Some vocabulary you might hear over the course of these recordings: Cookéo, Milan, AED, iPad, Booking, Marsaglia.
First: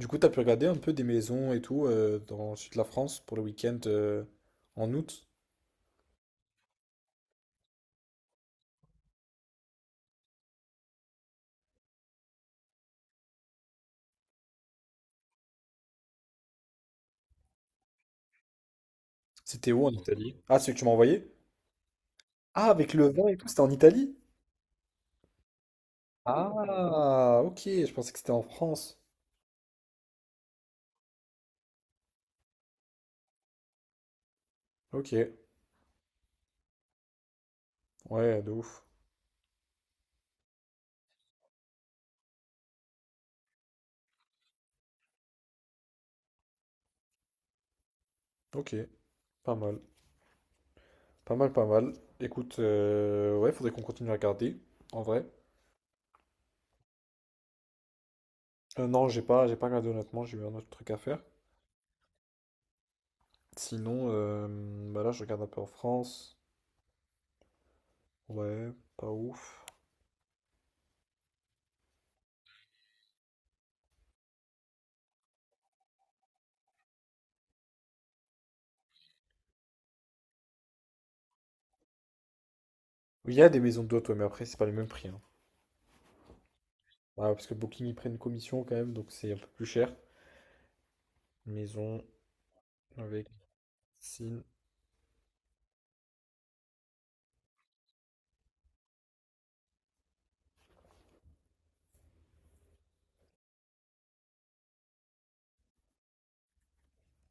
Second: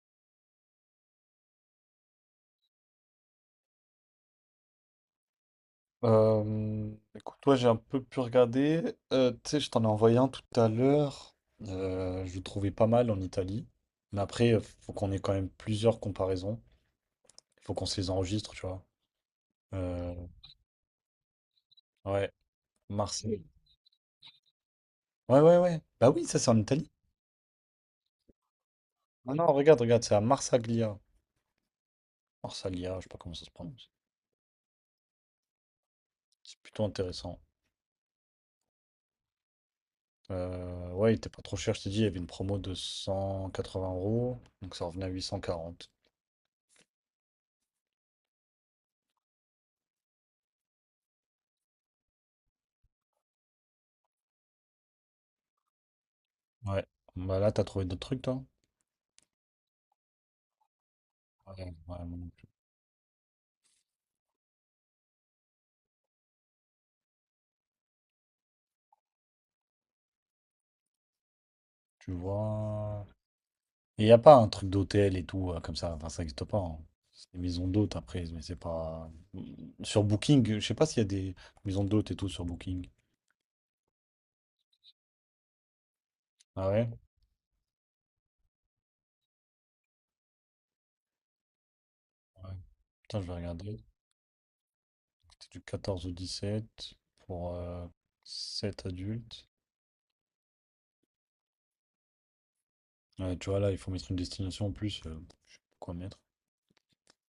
Du coup, t'as pu regarder un peu des maisons et tout dans le sud de la France pour le week-end en août? Écoute, ouais, j'ai un peu pu regarder. Tu sais, je t'en ai envoyé un tout à l'heure. Je le trouvais pas mal en Italie. Mais après, faut qu'on ait quand même plusieurs comparaisons. Il faut qu'on se les enregistre, tu vois. C'était où en Euh, Italie? Ah, celui que tu m'as envoyé? ouais, Ah, avec le vin et Marseille. tout, c'était en Italie? Ouais, ouais, ouais. Bah oui, ça c'est en Italie. Ah, ok, je pensais que c'était en France. Ah non, regarde, regarde, c'est à Marsaglia. Marsaglia, je sais pas comment ça se prononce. Ok, C'est plutôt intéressant. ouais, de ouf. Ouais, il était pas trop cher, je t'ai dit, il y avait une promo de 180 euros. Donc ça revenait à 840. Ok, pas mal. Pas mal, pas mal. Écoute, ouais, faudrait qu'on continue à regarder, en vrai. Ouais. Bah là, t'as trouvé d'autres trucs, toi? Non, j'ai pas regardé honnêtement, j'ai eu un autre truc à faire. Ouais, ouais, moi non plus. Sinon, bah là, je regarde un peu en France. Ouais, pas ouf. Tu vois. Il n'y a pas un truc d'hôtel et tout, comme ça. Enfin, ça n'existe pas, hein. C'est des maisons d'hôtes après, mais c'est pas. Mmh, Sur Booking, je sais pas s'il y a des maisons d'hôtes et tout sur Booking. Il y a des maisons d'hôtes, ouais, mais après, c'est pas les mêmes prix, hein. Ah ouais? Ah, parce que Booking, ils prennent une commission quand même, donc c'est un peu plus cher. Maison Ouais. Putain, je avec vais regarder. piscine. C'est du 14 au 17 pour 7 adultes. Ouais, tu vois, là, il faut mettre une destination en plus. Je sais pas quoi mettre.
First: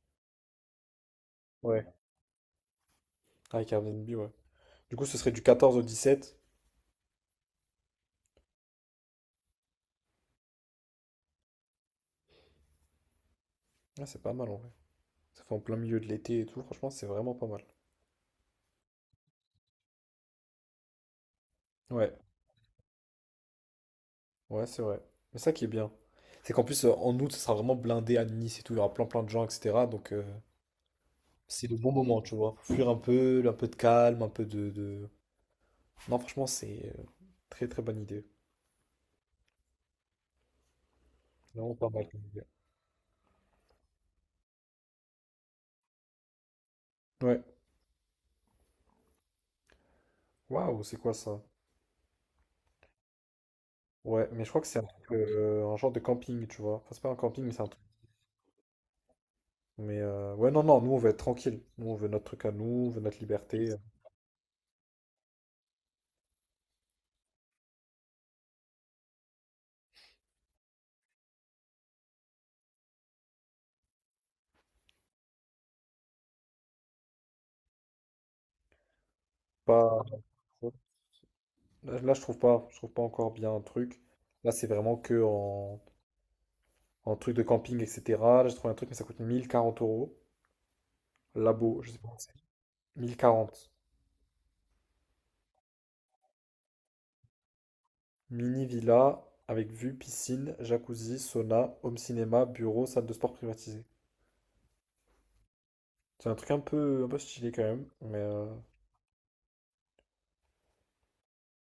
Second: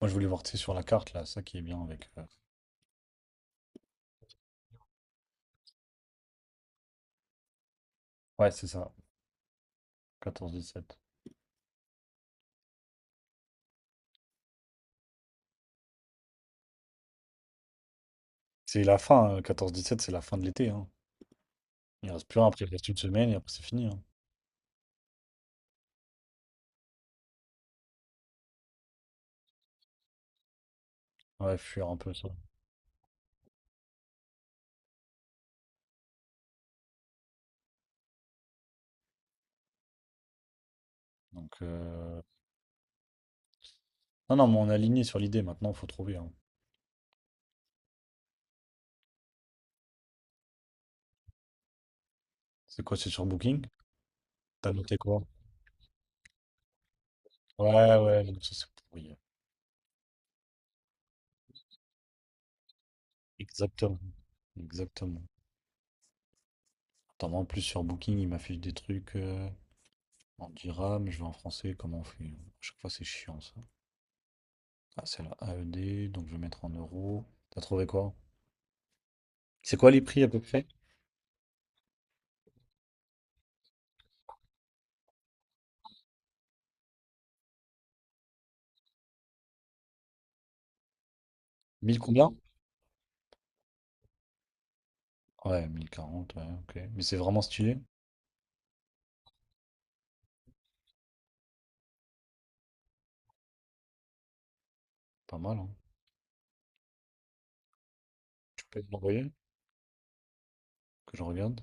Moi, je voulais voir, tu sais, sur la carte, là, ça qui est bien Ouais, avec. Avec Airbnb, ouais. Du coup, ce serait du quatorze au dix sept. Ouais, c'est ça. 14 17. Ah, c'est pas mal en vrai. Ça fait en plein milieu de l'été et tout. Franchement, c'est vraiment pas mal. C'est la fin, hein, 14 17, c'est la fin de l'été, hein. Il Ouais, reste plus rien, après il reste une semaine et après c'est fini, hein. ouais, c'est vrai. Mais ça qui est bien, c'est qu'en plus, en août, ça sera vraiment blindé à Nice et tout. Il y aura plein plein de gens, etc. Donc, Ouais, c'est le fuir bon un peu moment, ça. tu vois. Faut fuir un peu de calme, un peu de. Non, franchement, c'est très très bonne idée. Donc, Vraiment pas mal comme idée. non, non, mais on est aligné sur l'idée maintenant, faut trouver, hein. Ouais. Waouh, c'est quoi ça? C'est quoi, c'est sur Booking? Ouais, mais je crois que T'as c'est un noté truc, quoi? Un genre de camping, tu vois. Enfin, c'est pas un camping, mais c'est un truc. Ouais, ouais, donc ça c'est pourri. Mais ouais, non, nous on veut être tranquille. Nous on veut notre truc à nous, on veut notre liberté. Exactement, exactement. Attends, moi, en plus sur Booking, il m'affiche des trucs en dirham, je vais en français, comment on fait? À chaque fois c'est chiant ça. Ah, c'est la AED, donc je vais mettre en euros. T'as trouvé quoi? C'est quoi les Pas... prix à peu près? Là, là, je trouve pas encore bien un truc. Là, c'est vraiment que en truc de camping, etc. Là, j'ai trouvé un truc, mais ça coûte 1040 euros. Labo, je sais 1000 pas où c'est. combien? 1040. Ouais, 1040, ouais, ok. Mais c'est vraiment stylé, Mini villa avec vue, piscine, jacuzzi, sauna, home cinéma, bureau, salle de sport privatisée. pas mal, hein. C'est un truc un peu stylé quand même, Tu peux me l'envoyer que je regarde?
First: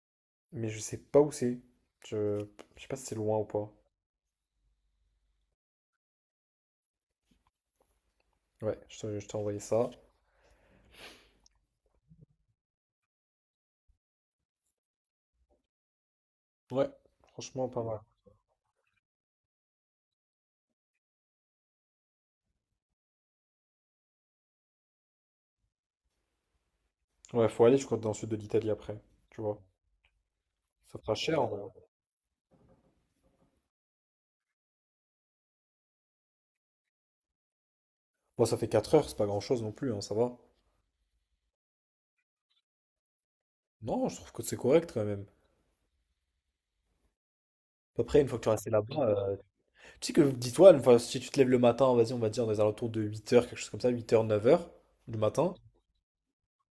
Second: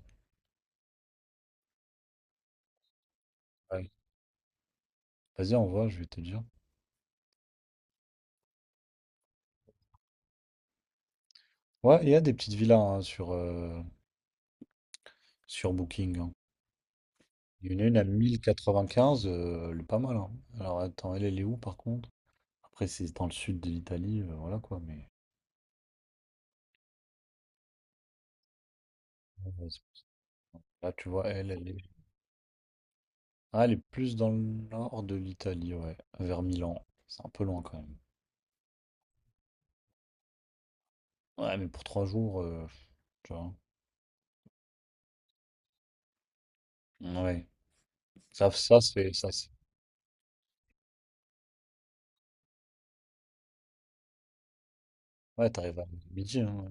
mais je sais pas où c'est. Je, je sais pas si c'est loin ou pas. Ouais. Vas-y, envoie, je vais te dire. Ouais, je t'ai envoyé ça. Ouais, il y a des petites villas hein, sur Booking, hein. Ouais, franchement, Il y en pas a une mal. à 1095, elle est pas mal, hein. Alors attends, elle est où par contre? Après, c'est dans le sud de l'Italie, voilà quoi, mais. Ouais, faut aller, je crois, dans le sud de l'Italie après. Tu vois. euh, c'est- Là, Ça tu fera vois, cher en elle, vrai. elle est. Ah, elle est plus dans le nord de l'Italie, ouais, vers Milan. C'est un peu loin quand même. Bon, ça fait 4 heures, c'est pas grand-chose non plus, hein, ça va. Ouais, mais pour 3 jours, tu vois. Non, je trouve que c'est correct quand même. Ouais. Après, une fois que tu Ça, es resté ça, là-bas, c'est. Ça, c'est- tu sais que dis-toi, enfin, si tu te lèves le matin, vas-y, on va dire, dans les alentours de 8 heures, quelque chose comme ça, 8 heures, 9 heures du Ouais, matin. t'arrives à midi, hein.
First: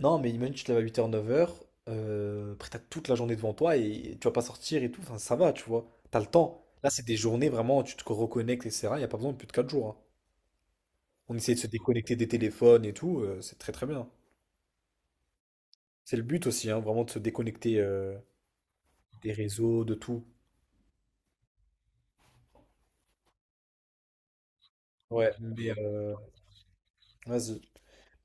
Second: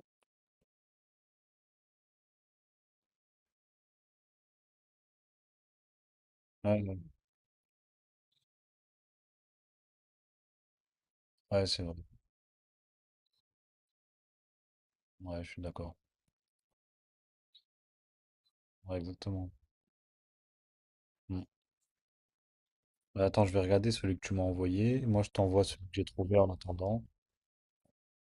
Non, mais imagine, tu te lèves à 8h, 9h, après t'as toute la journée devant toi et tu vas pas sortir et tout, enfin ça va, tu vois, t'as le temps. Ouais, Là, ouais, c'est des journées vraiment, tu te reconnectes, etc. Il n'y a pas besoin de plus de 4 jours, hein. On essaie de ouais, se c'est vrai. déconnecter des téléphones et tout, c'est très très bien. Ouais, je suis d'accord. C'est le but aussi, hein, vraiment de se déconnecter Ouais, des exactement. réseaux, de tout. Bah, attends, je vais regarder celui que tu m'as envoyé. Moi, je Ouais, t'envoie celui que j'ai trouvé en attendant. vas-y.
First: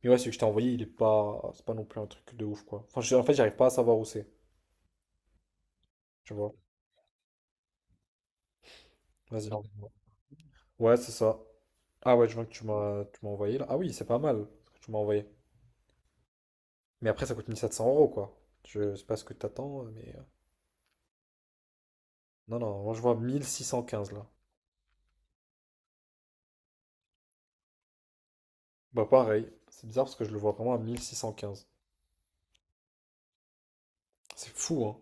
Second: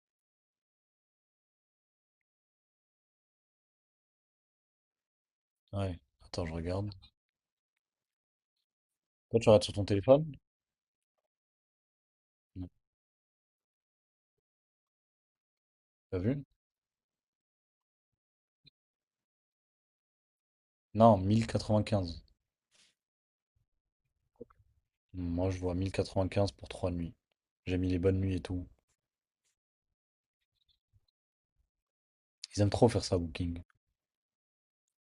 Mais ouais, celui que je t'ai envoyé, il est pas, c'est pas non plus un truc de ouf, quoi. Enfin, en fait, j'arrive pas à savoir où c'est, Ouais, tu attends, je vois. regarde. Toi, Vas-y. tu regardes sur ton téléphone? Ouais, c'est ça. Ah ouais, je vois que tu Non. m'as tu m'as envoyé là. Ah oui, c'est pas mal ce que tu m'as envoyé. T'as vu? Mais après, ça coûte 1700 euros, quoi. Je sais pas ce que t'attends, mais... Non, 1 095. Non, non, moi je vois 1615, là. Moi, je vois 1 095 pour 3 nuits. J'ai mis les bonnes nuits et tout. Bah pareil, c'est bizarre parce que je le vois vraiment à 1615. Ils aiment trop faire ça, Booking. C'est fou, hein,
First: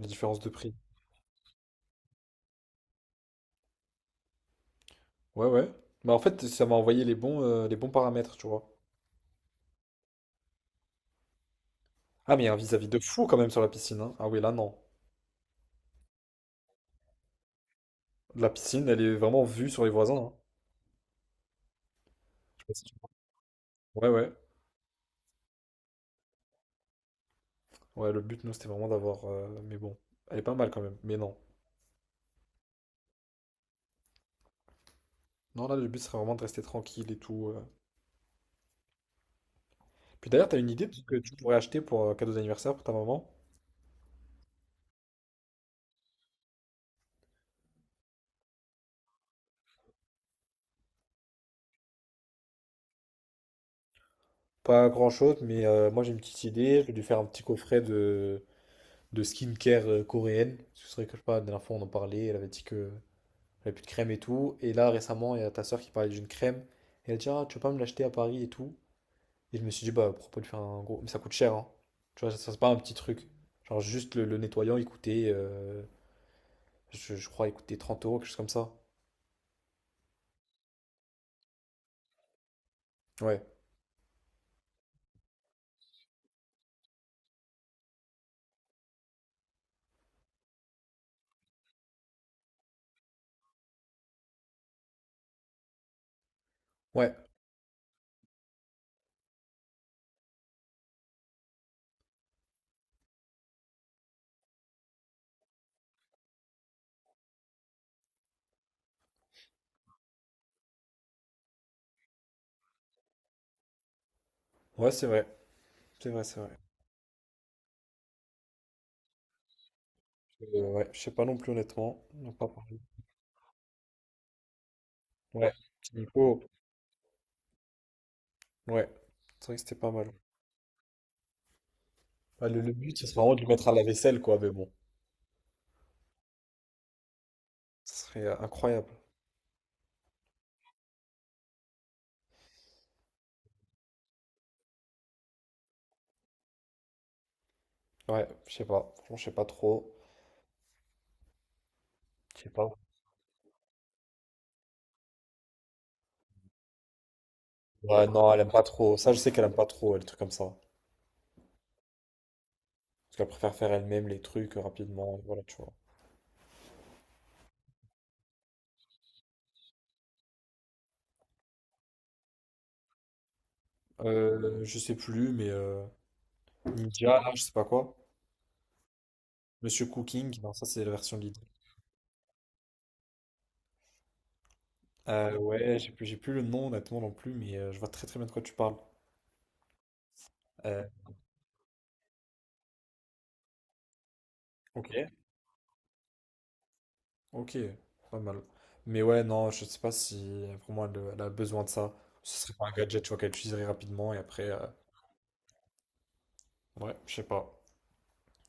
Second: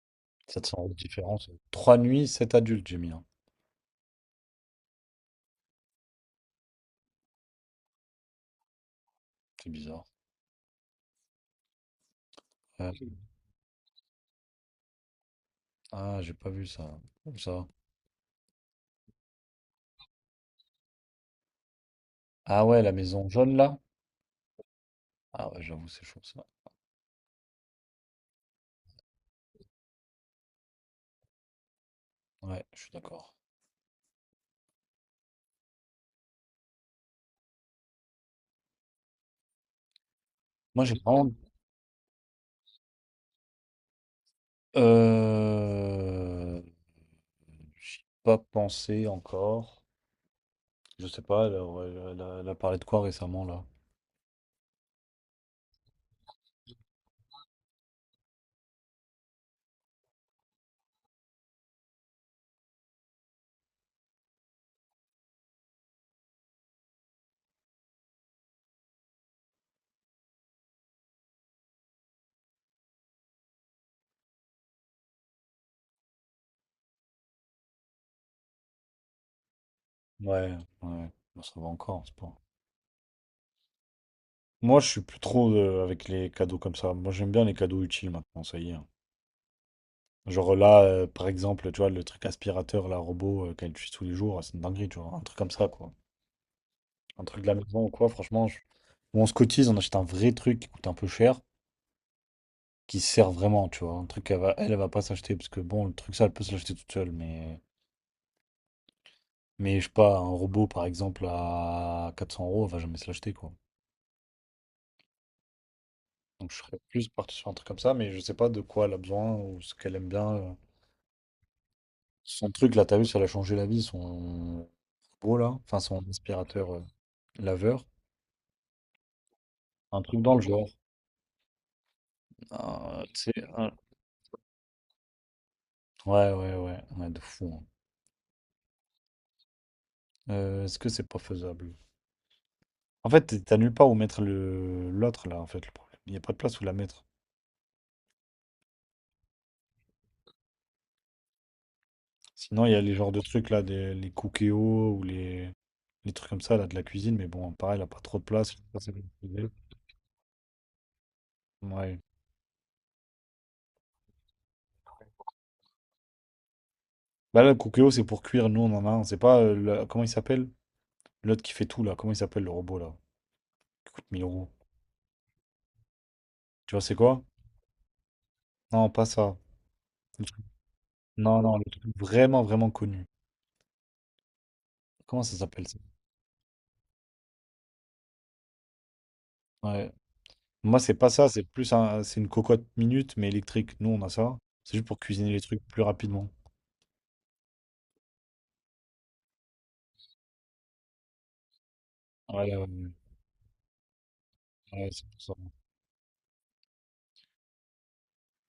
la différence de Sept prix. cents euros de différence. 3 nuits, sept adultes, j'ai mis, hein. Ouais, ouais. Bah en fait, ça m'a envoyé les bons paramètres, tu vois. C'est bizarre. Ah, mais il y a un vis-à-vis Ouais. de fou quand même sur la piscine, hein. Ah oui, là, non. Ah, j'ai pas vu ça. Comme ça. La piscine, elle est vraiment vue sur les voisins, hein. Je sais Ah pas ouais, si la tu maison jaune, là? vois. Ouais, ouais. Ah ouais, j'avoue, c'est chaud, ça. Ouais, le but, nous, c'était vraiment d'avoir... Mais bon, elle est pas mal quand même, mais non. Ouais, je suis d'accord. Non, là, le but serait vraiment de rester tranquille et tout. Puis d'ailleurs, t'as une Moi, idée de j'ai ce que vraiment... tu pourrais acheter pour cadeau d'anniversaire pour ta maman? Euh... J'y ai pas pensé encore. Je sais pas, elle a parlé de quoi récemment là? Pas grand-chose, moi j'ai une petite idée. Je vais lui faire un petit coffret de skincare coréenne. Ce serait que je sais pas, la dernière fois on en parlait, elle avait dit que elle avait plus de crème et tout. Et là récemment, il y a ta soeur qui parlait d'une crème. Et elle dit, ah, tu veux pas me l'acheter à Paris et tout. Et je me suis dit, bah pourquoi pas lui faire un gros. Mais ça coûte cher, hein. Tu vois, ça, c'est pas un petit truc. Genre juste le nettoyant, il coûtait, euh, je crois, il coûtait 30 euros, quelque chose comme ça. Ouais, ouais. Bon, ça va encore, c'est pas. Ouais, Moi, je suis plus trop avec les cadeaux comme ça. Moi, j'aime bien les cadeaux utiles maintenant, ça y est, hein. Genre là, par exemple, tu vois, le truc aspirateur, là, robot qu'elle utilise tous les jours, ah, c'est une dinguerie, tu vois. Un truc comme ça, quoi. ouais, Un truc de la maison ou quoi, franchement, ou on se cotise, on achète un vrai truc qui coûte un peu cher, qui sert vraiment, tu vois. Un truc qu'elle va, elle, elle va pas s'acheter, parce que bon, le truc ça, elle peut se l'acheter toute seule, mais. Mais je sais pas, un robot par exemple à 400 euros, elle va jamais se l'acheter quoi. ouais, c'est vrai. C'est vrai, c'est Donc vrai. je serais plus parti sur un truc comme ça, mais je sais pas de quoi elle a besoin ou ce qu'elle aime bien. Ouais, je sais pas non plus honnêtement. On n'a pas Son truc parlé. là, t'as vu, ça l'a changé la vie, son robot là, Ouais, enfin petit son Nico. aspirateur laveur. Ouais, c'est vrai que c'était pas Un mal. truc dans le genre. Bah, le but, Un- ce serait tu vraiment de sais, lui mettre un- à la vaisselle, quoi, mais bon. Ouais, ouais, ouais, ouais, de fou, hein. Ce serait incroyable. Est-ce que c'est pas faisable? En fait, t'as nulle part où mettre le l'autre là, en fait, le problème. Il n'y a pas de place où la mettre. Ouais, je sais pas. Franchement, je sais pas trop. Je sais Sinon, pas. il y a les genres de trucs là, des... les Cookéo ou les. Les trucs comme ça, là, de la cuisine, mais bon, pareil, elle a pas Ouais, trop de non, elle aime place. Je pas sais pas si. trop. Ça, je sais qu'elle aime pas trop, elle, les trucs comme ça. Ouais. Parce qu'elle préfère faire elle-même les trucs rapidement, et voilà, tu vois. Bah là, le Cookeo, c'est pour cuire, nous, on en a un. C'est pas, comment il s'appelle? L'autre qui fait tout, là. Comment il s'appelle, le robot, là? Qui coûte mille euros. Je sais plus, Tu vois, c'est Ninja, quoi? là, je sais pas quoi. Non, pas ça. Monsieur Cooking, non, ça, c'est la version lead. Non, non, le truc vraiment, vraiment connu. Comment ça s'appelle, Ouais, ça? j'ai plus le nom, honnêtement, non plus, je vois très très bien de quoi tu parles. Ouais. Moi, Euh, c'est pas ça, c'est plus un, c'est une cocotte minute, mais électrique. Nous, on a ça. C'est juste pour ok. cuisiner les trucs plus rapidement. Ok, pas mal. Mais ouais, non, je sais pas si pour moi elle a besoin de ça. Ce serait Ouais, ouais, ouais. pas un gadget, tu vois, qu'elle utiliserait rapidement et après, Ouais, c'est pour ça. ouais, je sais pas.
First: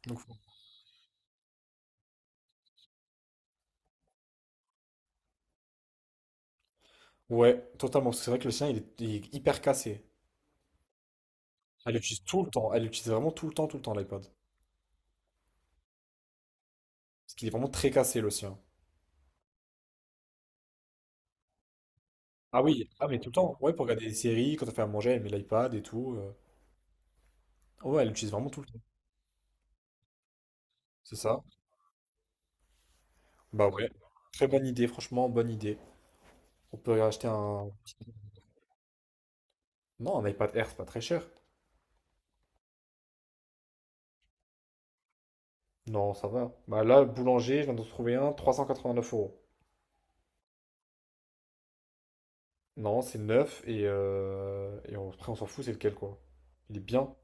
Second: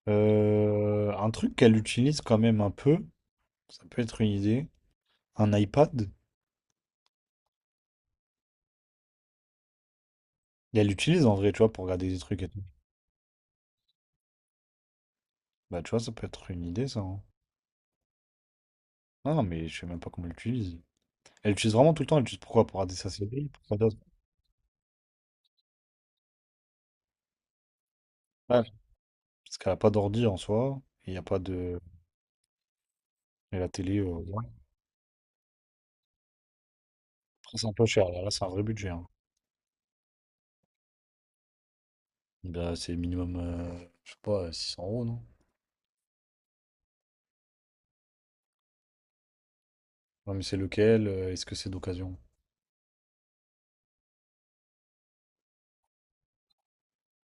Donc, Un truc qu'elle utilise quand même un peu, ça peut être une idée. Un iPad. ouais, totalement. Parce que c'est vrai que le sien, il est hyper cassé. Et elle l'utilise en vrai, tu vois, pour Elle regarder des l'utilise tout trucs le et tout. temps. Elle l'utilise vraiment tout le temps, l'iPad. Bah, tu vois, ça peut être une idée, ça, hein. Parce qu'il est vraiment très cassé, le sien. Ah non, mais je sais même pas comment elle l'utilise. Elle l'utilise vraiment tout le temps. Elle l'utilise Ah pourquoi? Pour oui, regarder ah sa mais tout le série, temps. pour Ouais, quoi pour d'autre. regarder des séries, quand elle fait à manger, elle met l'iPad et tout. Ouais, elle l'utilise vraiment tout Ouais. le temps. Parce qu'elle a pas d'ordi en soi. Il C'est y a pas ça? de. Et Bah la ouais. télé, ouais. Très bonne idée, franchement, bonne idée. On peut acheter Après, c'est un. un peu cher. Là, là, c'est un vrai budget, hein. Non, un iPad Air, c'est pas très cher. Bah, c'est minimum, je sais pas, 600 euros, non? Non, ça va. Bah là, boulanger, je viens d'en trouver un, 389 euros. Ouais, mais c'est lequel? Est-ce que c'est d'occasion? Non, c'est neuf et après on s'en fout, c'est lequel quoi. Il est bien.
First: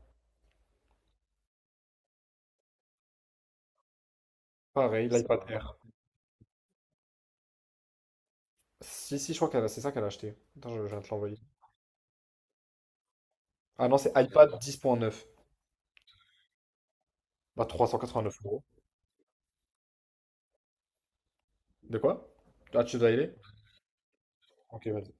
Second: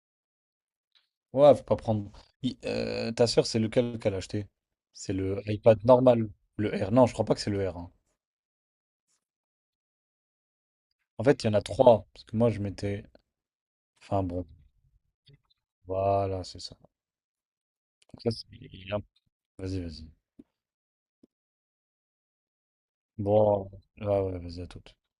Ouais, faut pas prendre. Ta sœur, c'est lequel qu'elle a acheté? Pareil, C'est ça l'iPad le va. Air. iPad normal. Le R. Non, je crois pas que c'est le R, hein. Si, si, je crois que c'est ça qu'elle a acheté. Attends, je viens de te En l'envoyer. fait, il y en a trois. Parce que moi, je m'étais. Ah non, c'est Enfin, bon. iPad 10.9. Voilà, c'est ça. Bah 389 Donc là, c'est- euros. il y a- Vas-y, vas-y. De quoi? Ah, tu dois y aller? Bon, ouais, ouais, vas-y, à tout. Ok, vas-y.